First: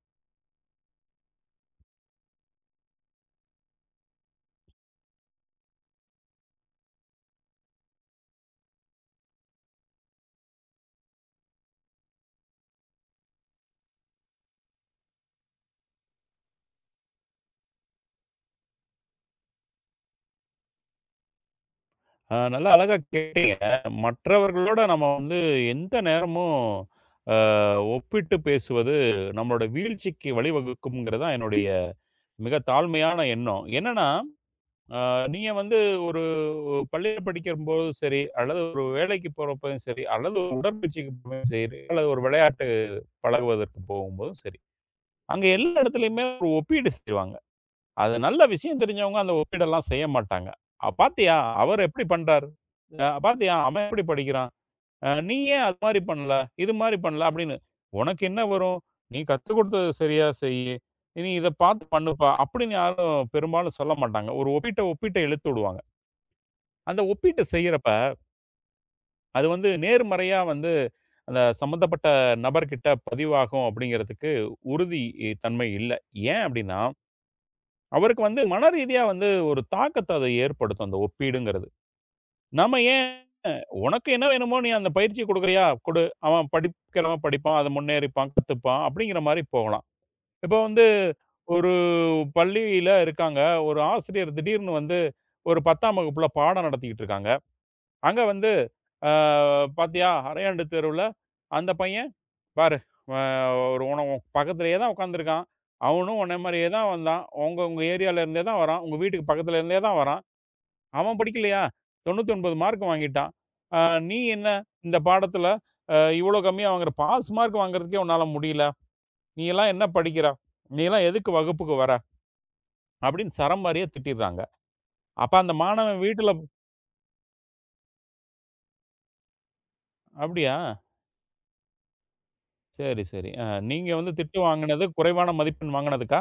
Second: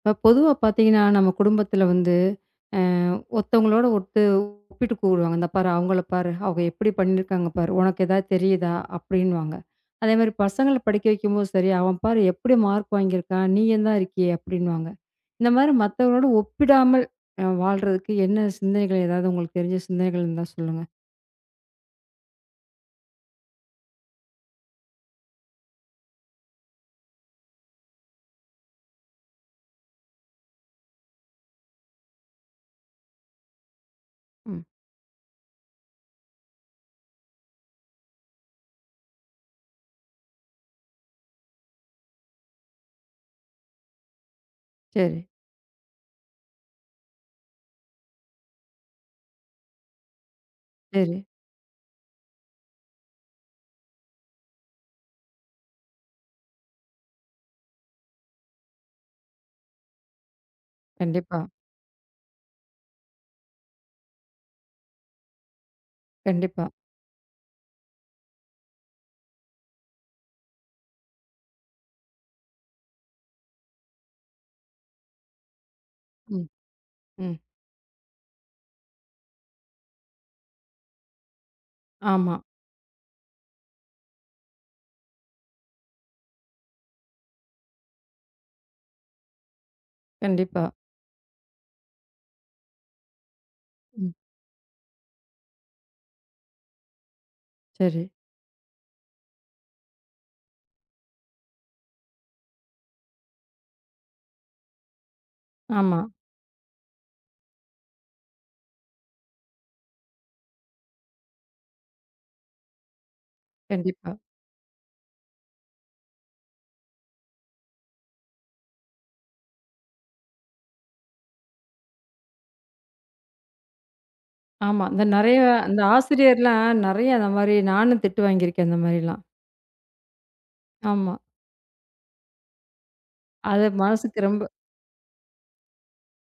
இப்ப பொதுவா பார்த்தீங்கன்னா, நம்ம குடும்பத்தில வந்து அ ஒருத்தவங்களோட ஒருத்து ஒப்பிட்டு கூறுவாங்க. "இந்த பாரு அவங்கள பாரு, அவங்க எப்படி பண்ணியிருக்காங்க பாரு, உனக்கு ஏதாவது தெரியுதா?" அப்படின்னுவாங்க. அதேமாரி பசங்கள படிக்க வைக்கும்போது சரி, "அவன் பாரு எப்படி மார்க் வாங்கியிருக்கான், நீ தான் இருக்கியே" அப்படின்னுவாங்க. இந்த மாரி மத்தவங்களோட ஒப்பிடாமல் வாழ்றதுக்கு என்ன சிந்தனைகள் ஏதாவது உங்களுக்கு தெரிஞ்ச சிந்தனைகள் இருந்தா சொல்லுங்க? நல்லா அழகா மற்றவர்களோட நம்ம வந்து எந்த நேரமும் அ ஒப்பிட்டு பேசுவது நம்மளோட வீழ்ச்சிக்கு வழிவகுக்கும்ங்கிறது தான் என்னுடைய மிக தாழ்மையான எண்ணம். என்னன்னா, ம். அ நீங்க வந்து ஒரு பள்ளியில படிக்கும்போதும் சரி, அல்லது ஒரு வேலைக்கு போறப்பயும் சரி, அல்லது ஒரு உடற்பயிற்சிக்கு போகும்போதும் சரி, அல்லது ஒரு விளையாட்டு பழகுவதற்கு போகும்போதும் சரி, சரி, அங்க எல்லா இடத்துலயுமே ஒரு ஒப்பீடு செய்வாங்க. அது நல்ல விஷயம் தெரிஞ்சவங்க அந்த ஒப்பீடெல்லாம் செய்ய மாட்டாங்க. சரி. பாத்தியா! அவர் எப்படி பண்றாரு? பாத்தியா! அவன் எப்படி படிக்கிறான்?" "நீ ஏன் அது மாரி பண்ணல? இது மாரி பண்ணல?" அப்படின்னு. "உனக்கு என்ன வரும்? நீ கத்துக் கொடுத்தத சரியா செய்யி. நீ கண்டிப்பா, இத பார்த்து பண்ணுப்பா" அப்படின்னு யாரும் பெரும்பாலும் சொல்ல மாட்டாங்க. ஒரு ஒப்பீட்ட ஒப்பீட்ட இழுத்து விடுவாங்க. கண்டிப்பா. அந்த ஒப்பீட்டு செய்யறப்ப, அது வந்து நேர்மறையா வந்து அந்த சம்மந்தப்பட்ட நபர்கிட்ட பதிவாகும் அப்படிங்கிறதுக்கு உறுதி தன்மை இல்ல. ஏன் ம், அப்படின்னா, ம். அவருக்கு வந்து மனரீதியா வந்து ஒரு தாக்கத்த அது ஏற்படுத்தும், அந்த ஒப்பீடுங்கிறது. ஆமா. நம்ம ஏன் உனக்கு என்ன வேணுமோ நீ அந்த பயிற்சி குடுக்குறியா? குடு. அவன் படிக்கிறவன் படிப்பான். அது முன்னேறிப்பான், கத்துப்பான் அப்படிங்கிற மாரி போகலாம். இப்போ கண்டிப்பா. வந்து ஒரு பள்ளியில இருக்காங்க. ஒரு ம். ஆசிரியர் திடீர்னு வந்து ஒரு 10ஆம் வகுப்புல பாடம் நடத்திக்கிட்டு இருக்காங்க. சரி. அங்க வந்து அ "பாத்தியா அரையாண்டு தேர்வுல அந்த பையன் பாரு அ ஒரு உன் பக்கத்திலேயே தான் உட்காந்துருக்கான். ஆமா. அவனும் உன்ன மாரியே தான் வந்தான். உங்க உங்க ஏரியால இருந்தே தான் வரான். உங்க வீட்டுக்கு பக்கத்துல இருந்தே தான் வரான். அவன் படிக்கலையா? 99 மார்க் வாங்கிட்டான். ஆ கண்டிப்பா. நீ என்ன இந்த பாடத்துல இவ்ளோ கம்மியா வாங்குற? பாஸ் மார்க் வாங்குறதுக்கே உன்னால முடியல. நீ எல்லாம் என்ன படிக்கிற? நீ எல்லாம் எதுக்கு வகுப்புக்கு வர? அப்படின்னு சரமாரியா திட்டிர்றாங்க. ஆமா. இந்த அப்ப நெறைய அந்த அந்த மாணவன் வீட்டுல ஆசிரியர்லாம் நெறைய அந்த மாரி நானும் திட்டு வாங்கியிருக்கேன் இந்த மாரிலாம். அப்படியா? ஆமா. சரி, சரி. அது நீங்க வந்து மனசுக்கு திட்டு ரொம்ப வாங்குனது குறைவான மதிப்பெண் வாங்குனதுக்கா?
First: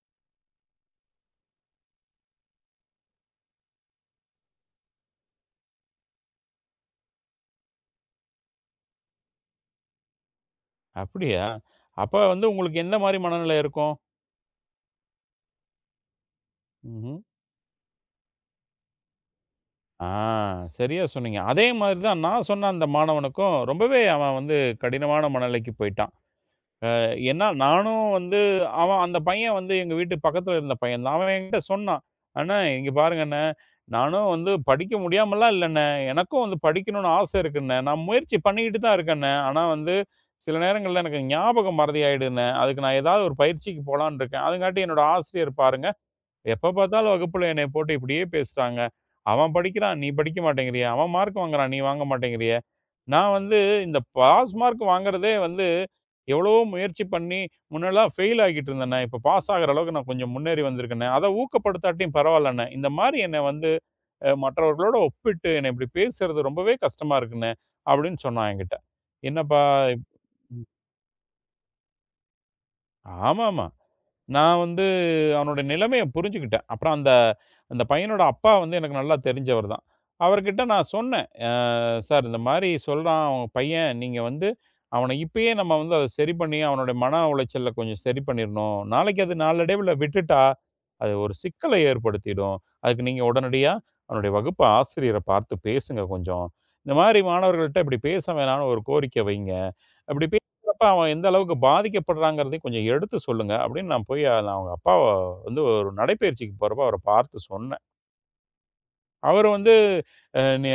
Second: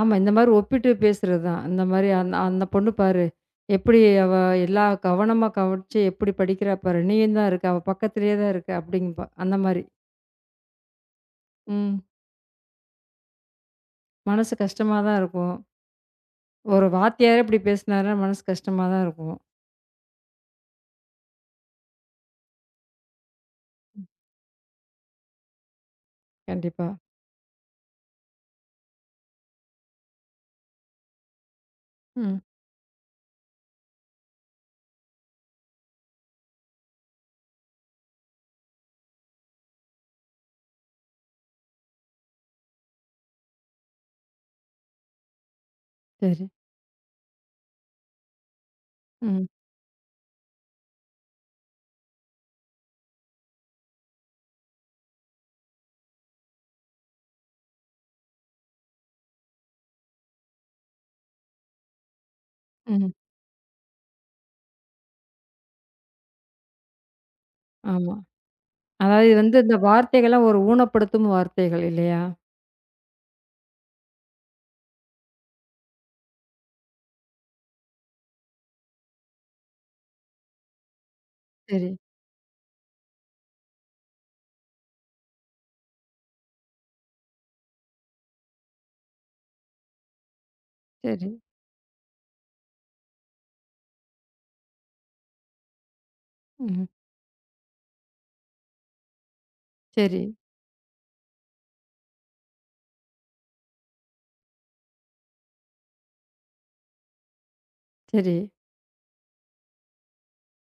ஆமா. இந்த மாரி ஒப்பிட்டு பேசுறது தான். இந்த மாரி அந்த அந்த பொண்ணு பாரு, எப்படி அவ எல்லா கவனமா கவனிச்சு எப்படி படிக்கிறா பாரு. நீயும் தான் இருக்க. அவ பக்கத்திலேயே தான் இருக்க அப்படிங்கும்பா. அந்த மாரி. அப்படியா? ம். அப்ப வந்து உங்களுக்கு எந்த மாரி மனநிலை இருக்கும்? மனசு கஷ்டமா தான் இருக்கும். ஒரு ம்ஹ்ம். வாத்தியாரே இப்படி பேசினாருன்னா மனசு கஷ்டமா தான் இருக்கும். ஆ சரியா சொன்னீங்க. அதே மாரி தான் நான் சொன்ன அந்த மாணவனுக்கும் ரொம்பவே அவன் வந்து கடினமான மனநிலைக்கு போயிட்டான். கண்டிப்பா. ஏன்னா நானும் வந்து அவன் அந்த பையன் வந்து எங்க வீட்டு பக்கத்துல இருந்த பையன் தான். அவன் என்கிட்ட சொன்னான். ம். "அண்ணா இங்க பாருங்க அண்ணே, நானும் வந்து படிக்க முடியாமல்லாம் இல்ல அண்ணே. எனக்கும் வந்து படிக்கணும்னு ஆசை இருக்கு அண்ணே. நான் முயற்சி பண்ணிக்கிட்டு தான் இருக்கேன் அண்ணே. ஆனா வந்து சில நேரங்கள்ல எனக்கு ஞாபகம் மறதி ஆயிடுதுண்ணே. அதுக்கு நான் ஏதாவது ஒரு பயிற்சிக்கு போலான்னு இருக்கேன். அதுங்காட்டி என்னோட ஆசிரியர் பாருங்க" சரி. எப்போ பார்த்தாலும் வகுப்பில் என்னை போட்டு இப்படியே பேசுறாங்க. ம். அவன் படிக்கிறான், நீ படிக்க மாட்டேங்கிறியே! அவன் மார்க் வாங்குறான், நீ வாங்க மாட்டேங்கிறியே! நான் வந்து இந்த பாஸ் மார்க் வாங்குறதே வந்து எவ்வளவோ முயற்சி பண்ணி முன்னெல்லாம் ஃபெயில் ஆகிட்டு இருந்தேண்ணே. இப்போ பாஸ் ஆகுற அளவுக்கு நான் கொஞ்சம் முன்னேறி வந்திருக்கேண்ணே. அதை ஊக்கப்படுத்தாட்டியும் பரவாயில்லண்ணே. இந்த ம். மாரி என்னை வந்து மற்றவர்களோட ஒப்பிட்டு என்னை இப்படி பேசுறது ரொம்பவே கஷ்டமா இருக்குண்ணே! ஆமா. அப்படின்னு சொன்னான் என்கிட்ட. அதாவது இது வந்து என்னப்பா இந்த இப் வார்த்தைகள்லாம் ஒரு ஊனப்படுத்தும் வார்த்தைகள் இல்லையா? ஆமாமா. நான் வந்து அவனோட நிலைமைய புரிஞ்சுக்கிட்டேன். அப்புறம் அந்த அந்த பையனோட அப்பா வந்து எனக்கு நல்லா தெரிஞ்சவர் தான். அவர்கிட்ட நான் சொன்னேன். சரி, சார் இந்த மாரி சொல்றான் உங்க பையன். நீங்க வந்து அவன இப்பயே நம்ம வந்து அத சரி பண்ணி, அவனுடைய மன உளைச்சல கொஞ்சம் சரி பண்ணிரணும். நாளைக்கு அது நாளடைவுல விட்டுட்டா, அது சரி. ஒரு சிக்கலை ஏற்படுத்திடும். அதுக்கு நீங்க உடனடியா அவனுடைய வகுப்பு ஆசிரியர பார்த்து பேசுங்க கொஞ்சம். ம். இந்த மாரி மாணவர்கள்ட்ட இப்படி பேச வேணாம்னு ஒரு கோரிக்கை வைங்க." சரி, அப்படி பேசுறப்ப அவன் எந்த அளவுக்கு பாதிக்கப்படுறாங்கிறதையும் கொஞ்சம் எடுத்து சொல்லுங்க அப்படின்னு நான் போய் நான் அவங்க அப்பாவ வந்து ஒரு நடைப்பயிற்சிக்கு போறப்ப அவர பார்த்து சொன்னேன். சரி, அவரு வந்து அ நி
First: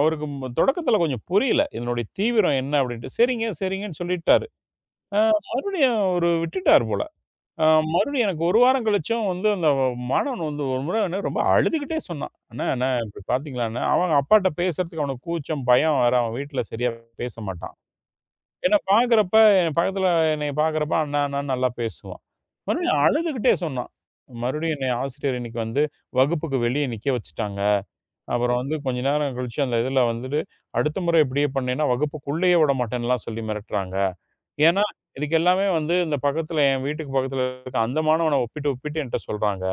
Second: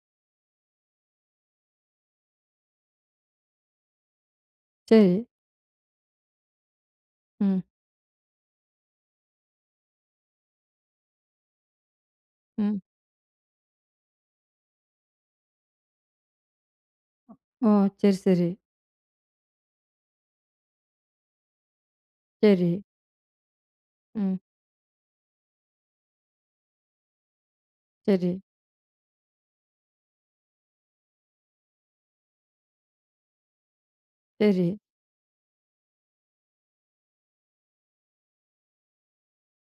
அவருக்கு தொடக்கத்துல கொஞ்சம் புரியல. இதனுடைய தீவிரம் என்ன அப்படின்ட்டு. சரிங்க, சரிங்கன்னு சொல்லிட்டாரு. சரி. அ மறுபடியும் ஒரு விட்டுட்டார் போல. ம், அ மறுபடியும் எனக்கு 1 வாரம் கழிச்சும் வந்து அந்த மாணவன் வந்து ஒரு முறை என்ன ரொம்ப அழுதுகிட்டே சொன்னான். "அண்ணா, ம். அண்ணா இப்படி பார்த்தீங்களா அண்ணா?" அவன் அப்பாட்ட பேசுறதுக்கு அவனுக்கு கூச்சம், பயம் வேற. அவன் வீட்ல சரியா பேச ஓ! மாட்டான். சரி, சரி, என்ன பார்க்குறப்ப, என் பக்கத்துல என்னைய பார்க்குறப்ப, அண்ணா அண்ணான்னு நல்லா பேசுவான். சரி. மறுபடியும் அழுதுகிட்டே சொன்னான். ம். மறுபடியும் என்னைய ஆசிரியர் இன்னைக்கு வந்து வகுப்புக்கு வெளிய நிக்க வச்சுட்டாங்க. சரி, அப்புறம் வந்து கொஞ்ச நேரம் கழிச்சு அந்த இதுல வந்துட்டு, "அடுத்த முறை இப்படியே பண்ணீன்னா வகுப்புக்குள்ளேயே விடமாட்டேன்லாம்" சொல்லி மிரட்டுறாங்க. சரி, ஏன்னா, இதுக்கு எல்லாமே வந்து இந்த பக்கத்துல என் வீட்டுக்கு பக்கத்துல இருக்க அந்த மாணவன ஒப்பிட்டு, ஒப்பிட்டு என்ட்ட சொல்றாங்க.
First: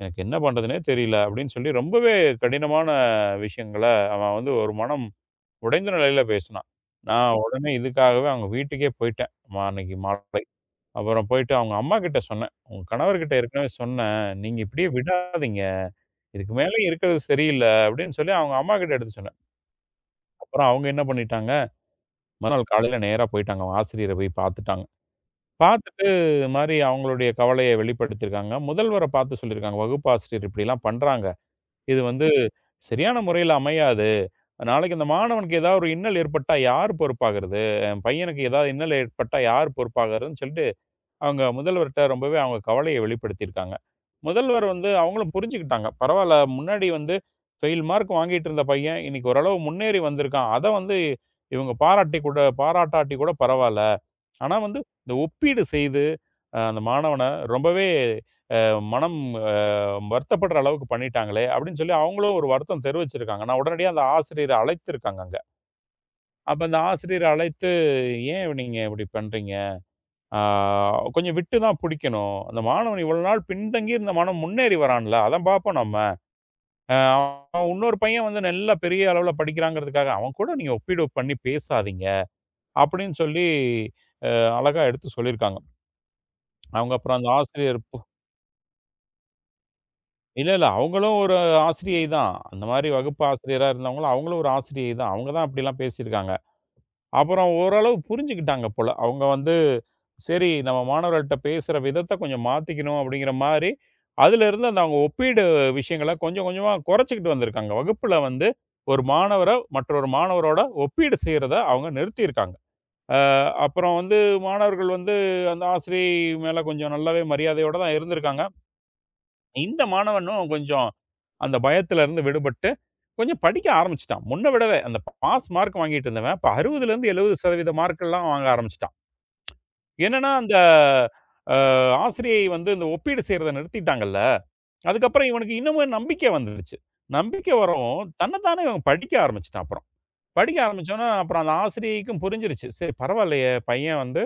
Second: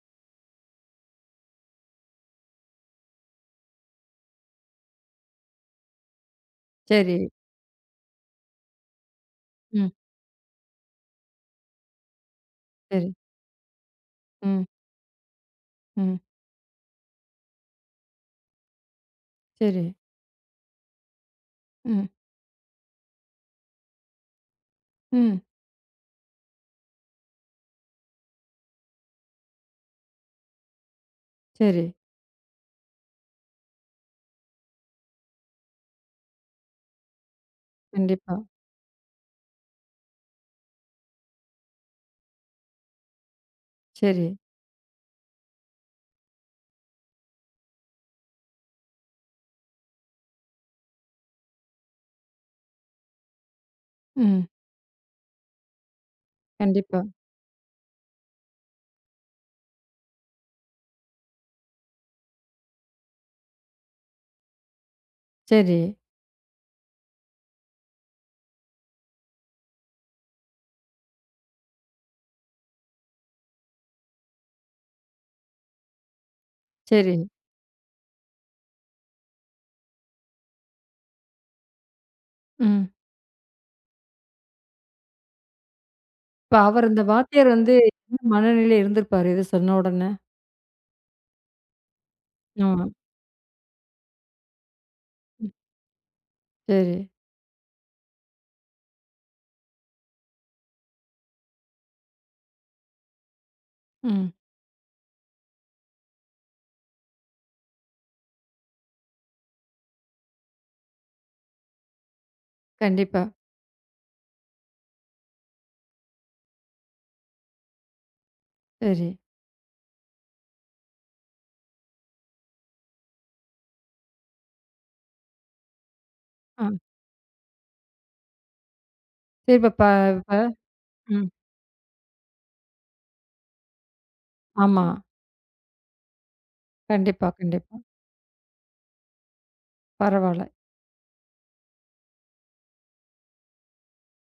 எனக்கு என்ன பண்றதுன்னே தெரியல அப்படின்னு சொல்லி ரொம்பவே கடினமான விஷயங்கள அவன் வந்து ஒரு மனம் உடைந்த நிலையில பேசினா. சரி. நான் உடனே இதுக்காகவே அவங்க வீட்டுக்கே போயிட்டேன். ம். அன்னைக்கு மாலை. அப்புறம் போயிட்டு அவங்க அம்மாகிட்ட சொன்னேன். "உங்க சரி. கணவர்கிட்ட ஏற்கனவே சொன்னேன். நீங்க ம், இப்படியே விடாதீங்க. ம். இதுக்கு மேலயும் இருக்கிறது சரியில்ல." அப்படின்னு சொல்லி அவங்க அம்மாகிட்ட எடுத்து சொன்னேன். சரி. அப்புறம் அவங்க என்ன பண்ணிட்டாங்க, ம், மறுநாள் காலையில நேரா போயிட்டாங்க. அவங்க ஆசிரியர போய் பார்த்துட்டாங்க. ம். பார்த்துட்டு இது மாரி அவங்களுடைய கவலைய வெளிப்படுத்தியிருக்காங்க. முதல்வர பார்த்து சொல்லியிருக்காங்க. "வகுப்பாசிரியர் இப்படிலாம் பண்றாங்க. சரி. இது வந்து சரியான முறையில அமையாது. நாளைக்கு இந்த மாணவனுக்கு ஏதாவது ஒரு இன்னல் ஏற்பட்டா யார் பொறுப்பாகிறது? என் கண்டிப்பா. பையனுக்கு ஏதாவது இன்னல் ஏற்பட்டா யார் பொறுப்பாகிறதுன்னு சொல்லிட்டு, அவங்க முதல்வர்ட்ட ரொம்பவே அவங்க கவலைய வெளிப்படுத்தியிருக்காங்க. சரி. முதல்வர் வந்து அவங்களும் புரிஞ்சுக்கிட்டாங்க. பரவால்ல முன்னாடி வந்து ஃபெயில் மார்க் வாங்கிட்டு இருந்த பையன், இன்னைக்கு ஓரளவு முன்னேறி வந்திருக்கான். அத வந்து இவங்க பாராட்டி கூட பாராட்டாட்டி கூட பரவால்ல. ம். ஆனா வந்து இந்த ஒப்பீடு செய்து, அந்த கண்டிப்பா. மாணவன ரொம்பவே மனம் வருத்தப்படுற அளவுக்கு பண்ணிட்டாங்களே! அப்படின்னு சொல்லி அவங்களும் ஒரு வருத்தம் தெரிவிச்சிருக்காங்க. நான் உடனடியா அந்த ஆசிரியர அழைத்திருக்காங்க அங்க. சரி, அப்ப அந்த ஆசிரியர அழைத்து, "ஏன் நீங்க இப்படி பண்றீங்க? ஆ கொஞ்சம் விட்டு தான் புடிக்கணும். அந்த மாணவன் இவ்வளவு நாள் பின்தங்கி இருந்த மாணவன் முன்னேறி வரான்ல. அத பார்ப்போம் நம்ம. அ சரி. அவன் இன்னொரு பையன் வந்து நல்லா பெரிய அளவுல படிக்கிறாங்கிறதுக்காக, அவன் கூட நீங்க ஒப்பீடு பண்ணி பேசாதீங்க." ம். அப்படின்னு சொல்லி அழகா எடுத்து சொல்லியிருக்காங்க. இப்ப அவர் அவங்க இந்த அப்புறம் அந்த வாத்தியார் வந்து ஆசிரியர் என்ன மனநிலையில இருந்திருப்பாரு? இத சொன்ன உடனே? இல்ல, இல்ல. அவங்களும் ஒரு ஆசிரியை தான். அந்த ஆமா. மாரி வகுப்பு ஆசிரியரா இருந்தவங்களும், அவங்களும் ஒரு ஆசிரியை தான். அவங்க தான் ம். அப்படிலாம் பேசியிருக்காங்க. சரி. அப்புறம் ஓரளவு புரிஞ்சுக்கிட்டாங்க போல. அவங்க வந்து, சரி நம்ம மாணவர்கள்ட்ட பேசுற விதத்த கொஞ்சம் மாத்திக்கணும் அப்படிங்கிற மாரி, ம். அதிலிருந்து அந்த அவங்க ஒப்பீடு விஷயங்கள கொஞ்சம் கொஞ்சமா குறைச்சுக்கிட்டு வந்திருக்காங்க. வகுப்புல வந்து ஒரு மாணவர மற்றொரு மாணவரோட ஒப்பீடு செய்றத அவங்க நிறுத்தியிருக்காங்க. கண்டிப்பா. அப்புறம் வந்து மாணவர்கள் வந்து அந்த ஆசிரியை மேல கொஞ்சம் நல்லாவே மரியாதையோட தான் இருந்திருக்காங்க. சரி. இந்த மாணவனும் கொஞ்சம் அந்த பயத்துல இருந்து விடுபட்டு, கொஞ்சம் படிக்க ஆரம்பிச்சுட்டான். முன்ன விடவே அந்த பாஸ் மார்க் வாங்கிட்டு இருந்தவன், இப்ப ஆ. 60ல இருந்து 70% மார்க்கெல்லாம் வாங்க ஆரம்பிச்சுட்டான். சரி இப்ப ப என்னன்னா, இப்ப அந்த ம். அ ஆசிரியை வந்து இந்த ஒப்பீடு செய்றத நிறுத்திட்டாங்கல்ல. ஆமா. அதுக்கப்புறம் இவனுக்கு இன்னமும் நம்பிக்கை வந்துருச்சு. கண்டிப்பா, நம்பிக்கை கண்டிப்பா. வரவும் தன்னத்தானே இவன் படிக்க ஆரம்பிச்சுட்டான் அப்புறம். பரவால்ல. படிக்க ஆரம்பிச்சோனே, அப்புறம் அந்த ஆசிரியைக்கும் புரிஞ்சிருச்சு. சரி பரவாயில்லையே பையன் வந்து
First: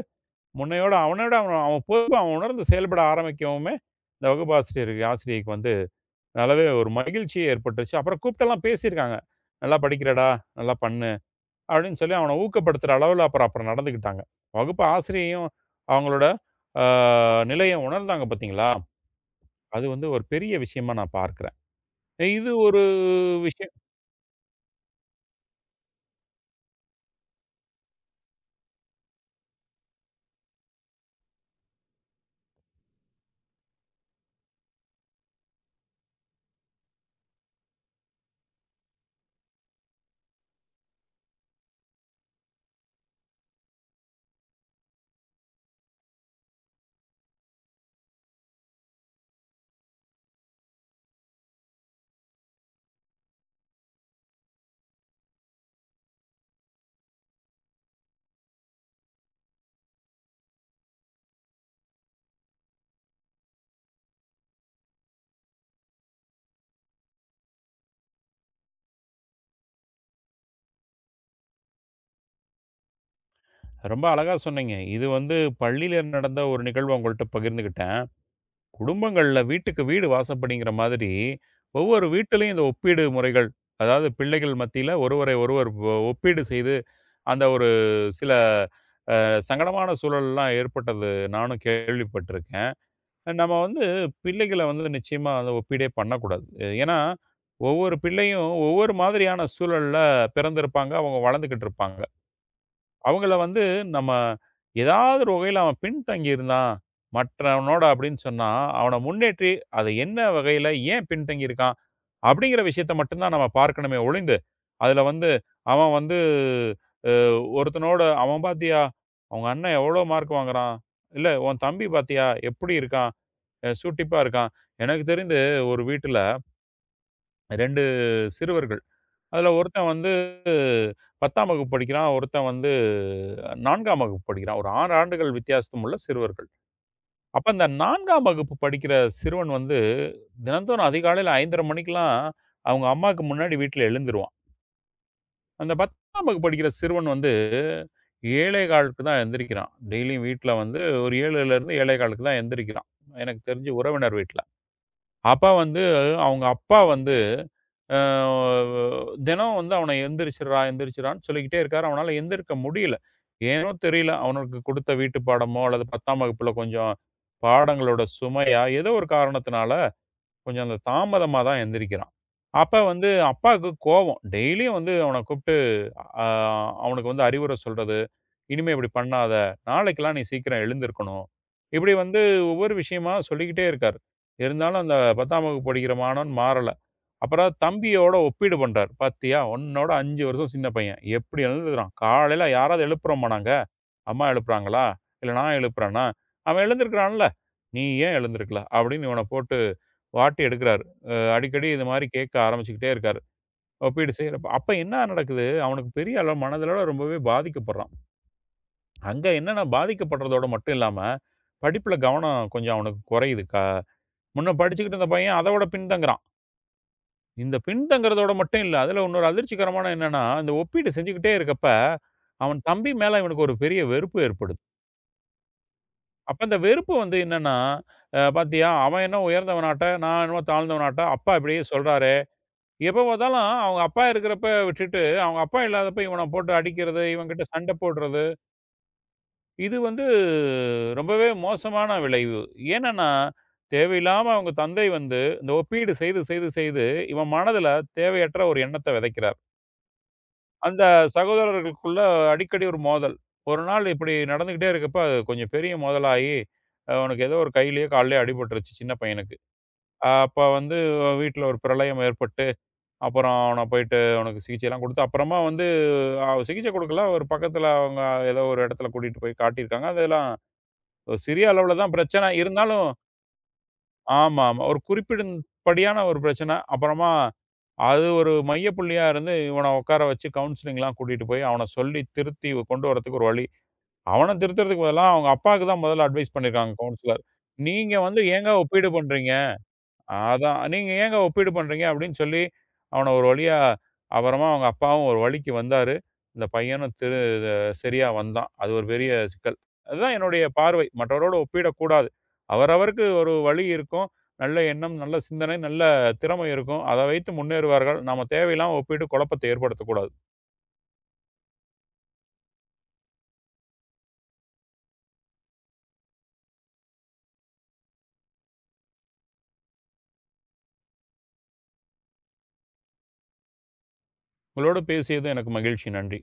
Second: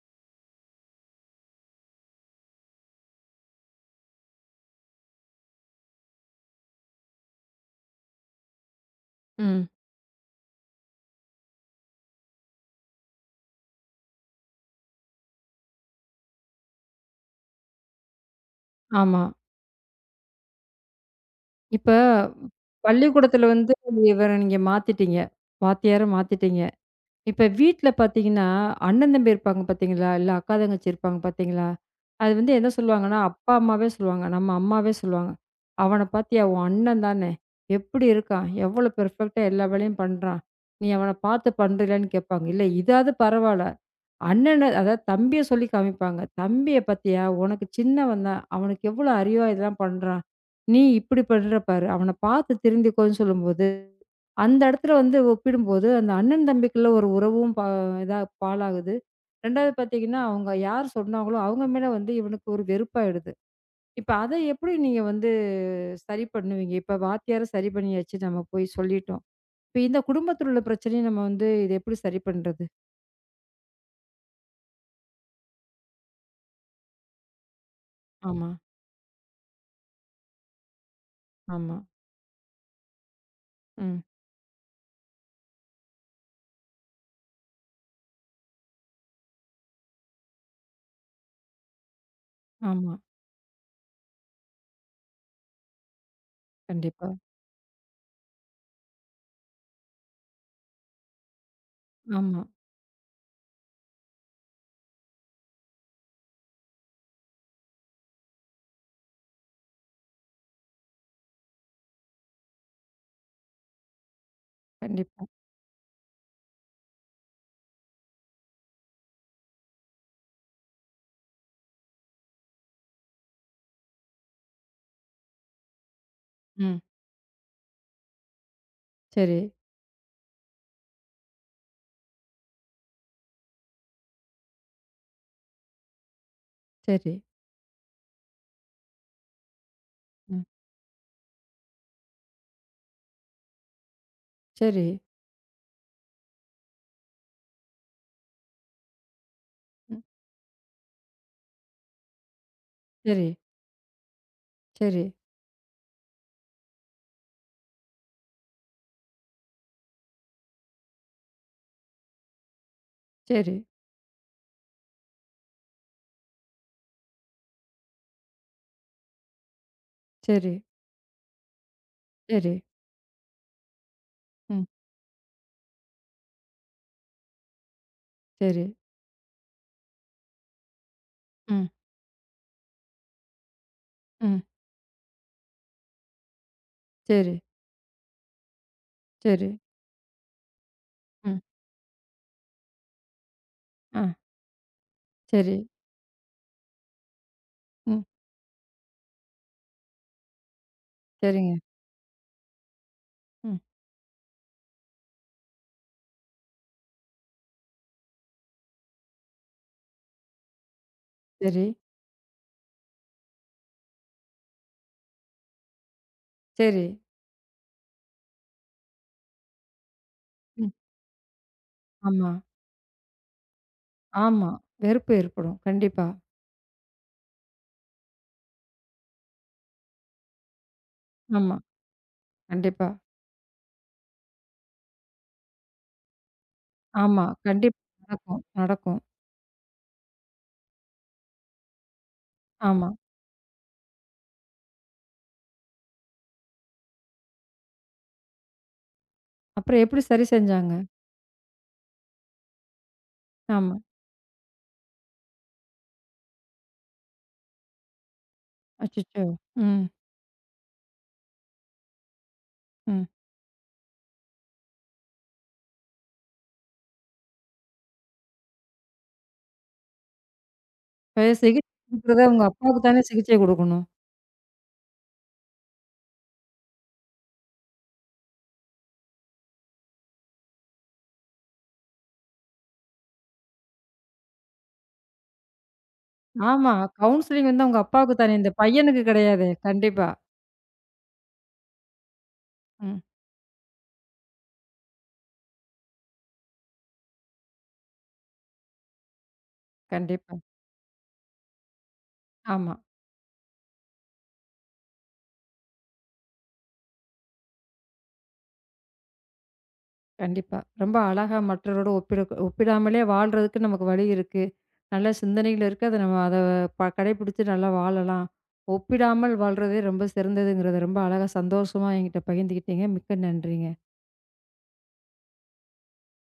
முன்னையோட அவனோட அவன் அவன் பொறுப்ப அவன் உணர்ந்து செயல்பட ஆரம்பிக்கவுமே, இந்த வகுப்பாசிரியருக்கு ஆசிரியைக்கு வந்து நல்லாவே ஒரு மகிழ்ச்சி ஏற்பட்டுச்சு. அப்புறம் கூப்ட்டெல்லாம் பேசியிருக்காங்க. ம். "நல்லா படிக்கிறடா! நல்லா பண்ணு" அப்படின்னு சொல்லி அவன ஊக்கப்படுத்துற அளவுல அப்புறம் அப்புறம் நடந்துக்கிட்டாங்க. வகுப்பு ஆசிரியையும் அவங்களோட அ நிலைய உணர்ந்தாங்க பார்த்தீங்களா? ஆமா. அது வந்து ஒரு பெரிய விஷயமா நான் பார்க்கிறேன். இப்ப இது ஒரு பள்ளிக்கூடத்துல வந்து விஷயம். இவர நீங்க மாத்திட்டீங்க. வாத்தியார மாத்திட்டீங்க. இப்ப வீட்ல பார்த்தீங்கன்னா, அண்ணன் தம்பி இருப்பாங்க பார்த்தீங்களா? இல்ல அக்கா தங்கச்சி இருப்பாங்க பார்த்தீங்களா? அது வந்து என்ன சொல்லுவாங்கன்னா, அப்பா அம்மாவே சொல்லுவாங்க. நம்ம அம்மாவே சொல்லுவாங்க. "அவன பார்த்தியா? உன் அண்ணன் தானே! எப்படி இருக்கான்? எவ்வளோ பெர்ஃபெக்ட்டா எல்லா வேலையும் பண்றான். நீ அவன பார்த்து பண்றீயலான்னு" கேட்பாங்க. இல்ல இதாவது பரவால்ல. அண்ணன அதாவது தம்பிய சொல்லி காமிப்பாங்க. "தம்பிய பாத்தியா? உனக்கு சின்னவன் தான். அவனுக்கு எவ்வளோ அறிவா இதெல்லாம் பண்றான். நீ இப்படி பண்ற பாரு. அவன பாத்து திருந்திக்கோன்னு" சொல்லும்போது, அந்த இடத்துல வந்து ஒப்பிடும்போது, அந்த அண்ணன் தம்பிக்குள்ள ஒரு உறவும் பா இதா பாழாகுது. 2வது பாத்தீங்கன்னா, அவங்க யார் சொன்னாங்களோ, அவங்க மேல வந்து இவனுக்கு ஒரு வெறுப்பாயிடுது. இப்ப அத எப்படி நீங்க வந்து சரி பண்ணுவீங்க? இப்ப வாத்தியார சரி பண்ணியாச்சு, நம்ம போய் சொல்லிட்டோம். இப்ப இந்த குடும்பத்துல உள்ள பிரச்சனைய நம்ம வந்து இத எப்படி சரி பண்றது? ரொம்ப அழகா சொன்னீங்க. இது வந்து பள்ளியில நடந்த ஒரு நிகழ்வ உங்கள்ட்ட பகிர்ந்துக்கிட்டேன். ஆமா, குடும்பங்கள்ல வீட்டுக்கு வீடு வாசப்படிங்கிற மாதிரி ஆமா. ஒவ்வொரு வீட்டிலயும் இந்த ஒப்பீடு முறைகள், ம். அதாவது பிள்ளைகள் மத்தியில ஒருவரை ஒருவர் ஒப்பீடு செய்து அந்த ஒரு சில சங்கடமான சூழல்லாம் ஏற்பட்டது நானும் கேள்விப்பட்டிருக்கேன். ஆமா. நம்ம வந்து பிள்ளைகள வந்து நிச்சயமா வந்து ஒப்பீடே பண்ணக்கூடாது. ஏன்னா, கண்டிப்பா. ஒவ்வொரு பிள்ளையும் ஒவ்வொரு மாதிரியான சூழல்ல பிறந்திருப்பாங்க. அவங்க வளர்ந்துக்கிட்டு இருப்பாங்க. ஆமா. அவங்கள வந்து நம்ம ஏதாவது ஒரு வகையில அவன் பின்தங்கி இருந்தான் மற்றவனோட அப்படின்னு சொன்னா, அவன முன்னேற்றி அது என்ன வகையில ஏன் பின்தங்கி இருக்கான்? அப்படிங்கிற விஷயத்த மட்டுந்தான் நம்ம பார்க்கணுமே ஒழிந்து, அதில கண்டிப்பா. வந்து அவன் வந்து அ ஒருத்தனோட "அவன் பாத்தியா? அவங்க அண்ணன் எவ்வளோ மார்க் வாங்குறான்? இல்ல உன் தம்பி பாத்தியா? எப்படி இருக்கான்? சூட்டிப்பா இருக்கான்." எனக்கு தெரிந்து ஒரு வீட்டில ம். 2 சிறுவர்கள். சரி, அதில ஒருத்தன் வந்து 10ஆம் வகுப்பு படிக்கிறான். ஒருத்தன் வந்து 4ஆம் வகுப்பு படிக்கிறான். ஒரு 6 ஆண்டுகள் வித்தியாசம் உள்ள சிறுவர்கள். சரி, அப்ப அந்த 4ஆம் வகுப்பு படிக்கிற சிறுவன் வந்து ம். தினந்தோறும் அதிகாலையில 5:30 மணிக்கெல்லாம் அவங்க அம்மாக்கு முன்னாடி வீட்ல எழுந்துருவான். சரி, அந்த 10ஆம் வகுப்பு படிக்கிற சிறுவன் வந்து, 7 1/4க்கு தான் எந்திரிக்கிறான். ம். டெய்லியும் வீட்ல வந்து ஒரு 7லேருந்து 7 1/4க்கு தான் எந்திரிக்கிறான். சரி, எனக்கு தெரிஞ்சு உறவினர் வீட்ல. சரி, அப்ப வந்து அவங்க அப்பா வந்து அ தினம் வந்து அவன எந்திரிச்சிர்றா, எந்திரிச்சிர்றான்னு சொல்லிக்கிட்டே இருக்காரு. அவனால எந்திரிக்க முடியல. சரி, ஏனோ தெரியல. அவனுக்கு குடுத்த வீட்டு பாடமோ, அல்லது 10ஆம் வகுப்புல கொஞ்சம் பாடங்களோட சுமையா, ஏதோ ஒரு காரணத்தினால சரி, கொஞ்சம் அந்த தாமதமா தான் எந்திரிக்கிறான். சரி, அப்ப வந்து அப்பாவுக்கு கோவம். ம். டெய்லியும் வந்து அவன கூப்ட்டு அ அவனுக்கு வந்து அறிவுர சொல்றது. சரி, "இனிமே இப்படி பண்ணாத. நாளைக்கெல்லாம் நீ சீக்கிரம் எழுந்திருக்கணும்." ம். இப்படி வந்து ஒவ்வொரு விஷயமா சொல்லிக்கிட்டே இருக்காரு. ம். இருந்தாலும் அந்த 10ஆம் வகுப்பு படிக்கிற மாணவன் மாறல. சரி, அப்புறம் தம்பியோட ஒப்பீடு பண்றாரு. "பாத்தியா, சரி, உன்னோட 5 வருஷம் சின்ன பையன். ம். எப்படி எழுந்துருக்கிறான். காலையில யாராவது எழுப்புறோமா நாங்க? ஆ, அம்மா எழுப்புறாங்களா? இல்ல சரி, நான் எழுப்புறேனா? அவன் எழுந்திருக்கிறான்ல. நீ ம். ஏன் எழுந்திருக்கல?" அப்படின்னு இவன போட்டு வாட்டி எடுக்கிறாரு. சரிங்க. அடிக்கடி இது மாரி கேட்க ஆரம்பிச்சுக்கிட்டே இருக்காரு. ம். ஒப்பீடு செய்றப்ப. அப்ப என்ன நடக்குது, அவனுக்கு பெரிய அளவு மனதளவுல ரொம்பவே பாதிக்கப்படுறான். அங்க என்னன்னா பாதிக்கப்படுறதோட மட்டும் இல்லாம, சரி, படிப்புல கவனம் கொஞ்சம் அவனுக்கு குறையுது. முன்ன படிச்சுக்கிட்டு இருந்த பையன், அத விட பின்தங்குறான். சரி. இந்த பின்தங்கறதோட மட்டும் இல்ல. அதுல இன்னொரு அதிர்ச்சிகரமான என்னன்னா, இந்த ம். ஒப்பீடு செஞ்சுகிட்டே இருக்கப்ப, ஆமா, அவன் தம்பி மேல இவனுக்கு ஒரு பெரிய வெறுப்பு ஆமா. ஏற்படுது. வெறுப்பு ஏற்படும். கண்டிப்பா. அப்ப அந்த வெறுப்பு வந்து என்னன்னா, பாத்தியா அவன் என்ன உயர்ந்தவனாட்ட, நான் என்னமோ தாழ்ந்தவனாட்ட, அப்பா ஆமா, இப்படியே சொல்றாரே. கண்டிப்பா. எப்ப பார்த்தாலும் அவங்க அப்பா இருக்கிறப்ப விட்டுட்டு, அவங்க அப்பா இல்லாதப்ப இவன போட்டு அடிக்கிறது, ஆமா, இவன்கிட்ட சண்ட கண்டிப்பா போடுறது. நடக்கும், நடக்கும். இது வந்து ரொம்பவே மோசமான விளைவு. ஆமா. ஏனன்னா, தேவையில்லாம அவங்க தந்தை வந்து இந்த ஒப்பீடு செய்து, செய்து, செய்து இவன் மனதுல தேவையற்ற ஒரு எண்ணத்த விதைக்கிறார். அப்புறம் எப்படி சரி செஞ்சாங்க? அந்த சகோதரர்களுக்குள்ள அடிக்கடி ஒரு மோதல். ஒரு ஆமா. நாள் இப்படி நடந்துகிட்டே இருக்கப்ப, அது கொஞ்சம் பெரிய மோதலாகி, அவனுக்கு ஏதோ ஒரு கையிலயோ, கால்லயோ அடிபட்டுருச்சு சின்ன அச்சச்சோ! பையனுக்கு. ம், அப்ப வந்து வீட்ல ஒரு பிரளயம் ஏற்பட்டு, ம். அப்புறம் அவன போயிட்டு அவனுக்கு சிகிச்சைலாம் குடுத்து, அப்புறமா வந்து சிகிச்சை குடுக்கல. ஒரு பக்கத்துல அவங்க ஏதோ ஒரு இடத்துல கூட்டிட்டு போய் காட்டியிருக்காங்க. அதெல்லாம் ஒரு இப்ப சிறிய சிகிச்சை அளவுல தான் குடுக்குறத பிரச்சனை. உங்க அப்பாவுக்கு இருந்தாலும் தானே சிகிச்சை குடுக்கணும். ஆமா, ஆமா. ஒரு குறிப்பிடும் படியான ஒரு பிரச்சனை. அப்புறமா அது ஒரு மையப்புள்ளியா இருந்து இவன உட்கார வச்சு கவுன்சிலிங்லாம் கூட்டிட்டு போய் அவன சொல்லி திருத்தி கொண்டு வரதுக்கு ஒரு வழி. அவன திருத்துறதுக்கு பதிலா அவங்க அப்பாக்கு தான் முதல்ல அட்வைஸ் ஆமா. பண்ணியிருக்காங்க கவுன்சிலர். கவுன்சிலிங் வந்து அவங்க நீங்க அப்பாவுக்கு வந்து தானே! ஏங்க இந்த ஒப்பீடு பையனுக்கு பண்றீங்க? கிடையாதே! கண்டிப்பா. அதான் நீங்க ஏங்க ஒப்பீடு பண்றீங்க அப்படின்னு சொல்லி ம். அவன ஒரு வழியா அப்புறமா அவங்க அப்பாவும் ஒரு வழிக்கு வந்தாரு. இந்த பையனும் சரியா வந்தான். அது ஒரு பெரிய சிக்கல். அதுதான் கண்டிப்பா. என்னுடைய பார்வை. மற்றவரோட ஒப்பிடக்கூடாது. ஆமா. அவரவருக்கு ஒரு வழி இருக்கும். நல்ல எண்ணம், நல்ல சிந்தனை, நல்ல திறமை இருக்கும். அதை வைத்து முன்னேறுவார்கள். நாம தேவையில்லாம ஒப்பிட்டு குழப்பத்தை ஏற்படுத்தக்கூடாது. கண்டிப்பா. ரொம்ப அழகா மற்றவரோட ஒப்பிடாமலே வாழ்றதுக்கு நமக்கு வழி இருக்கு. நல்ல சிந்தனைகள் இருக்கு. அத நம்ம அத ப கடைபிடிச்சு நல்லா வாழலாம். ஒப்பிடாமல் வாழ்றதே ரொம்ப சிறந்ததுங்கிறத ரொம்ப அழகா சந்தோஷமா என்கிட்ட பகிர்ந்துக்கிட்டீங்க. மிக்க நன்றிங்க. உங்களோடு பேசியது எனக்கு மகிழ்ச்சி. நன்றி.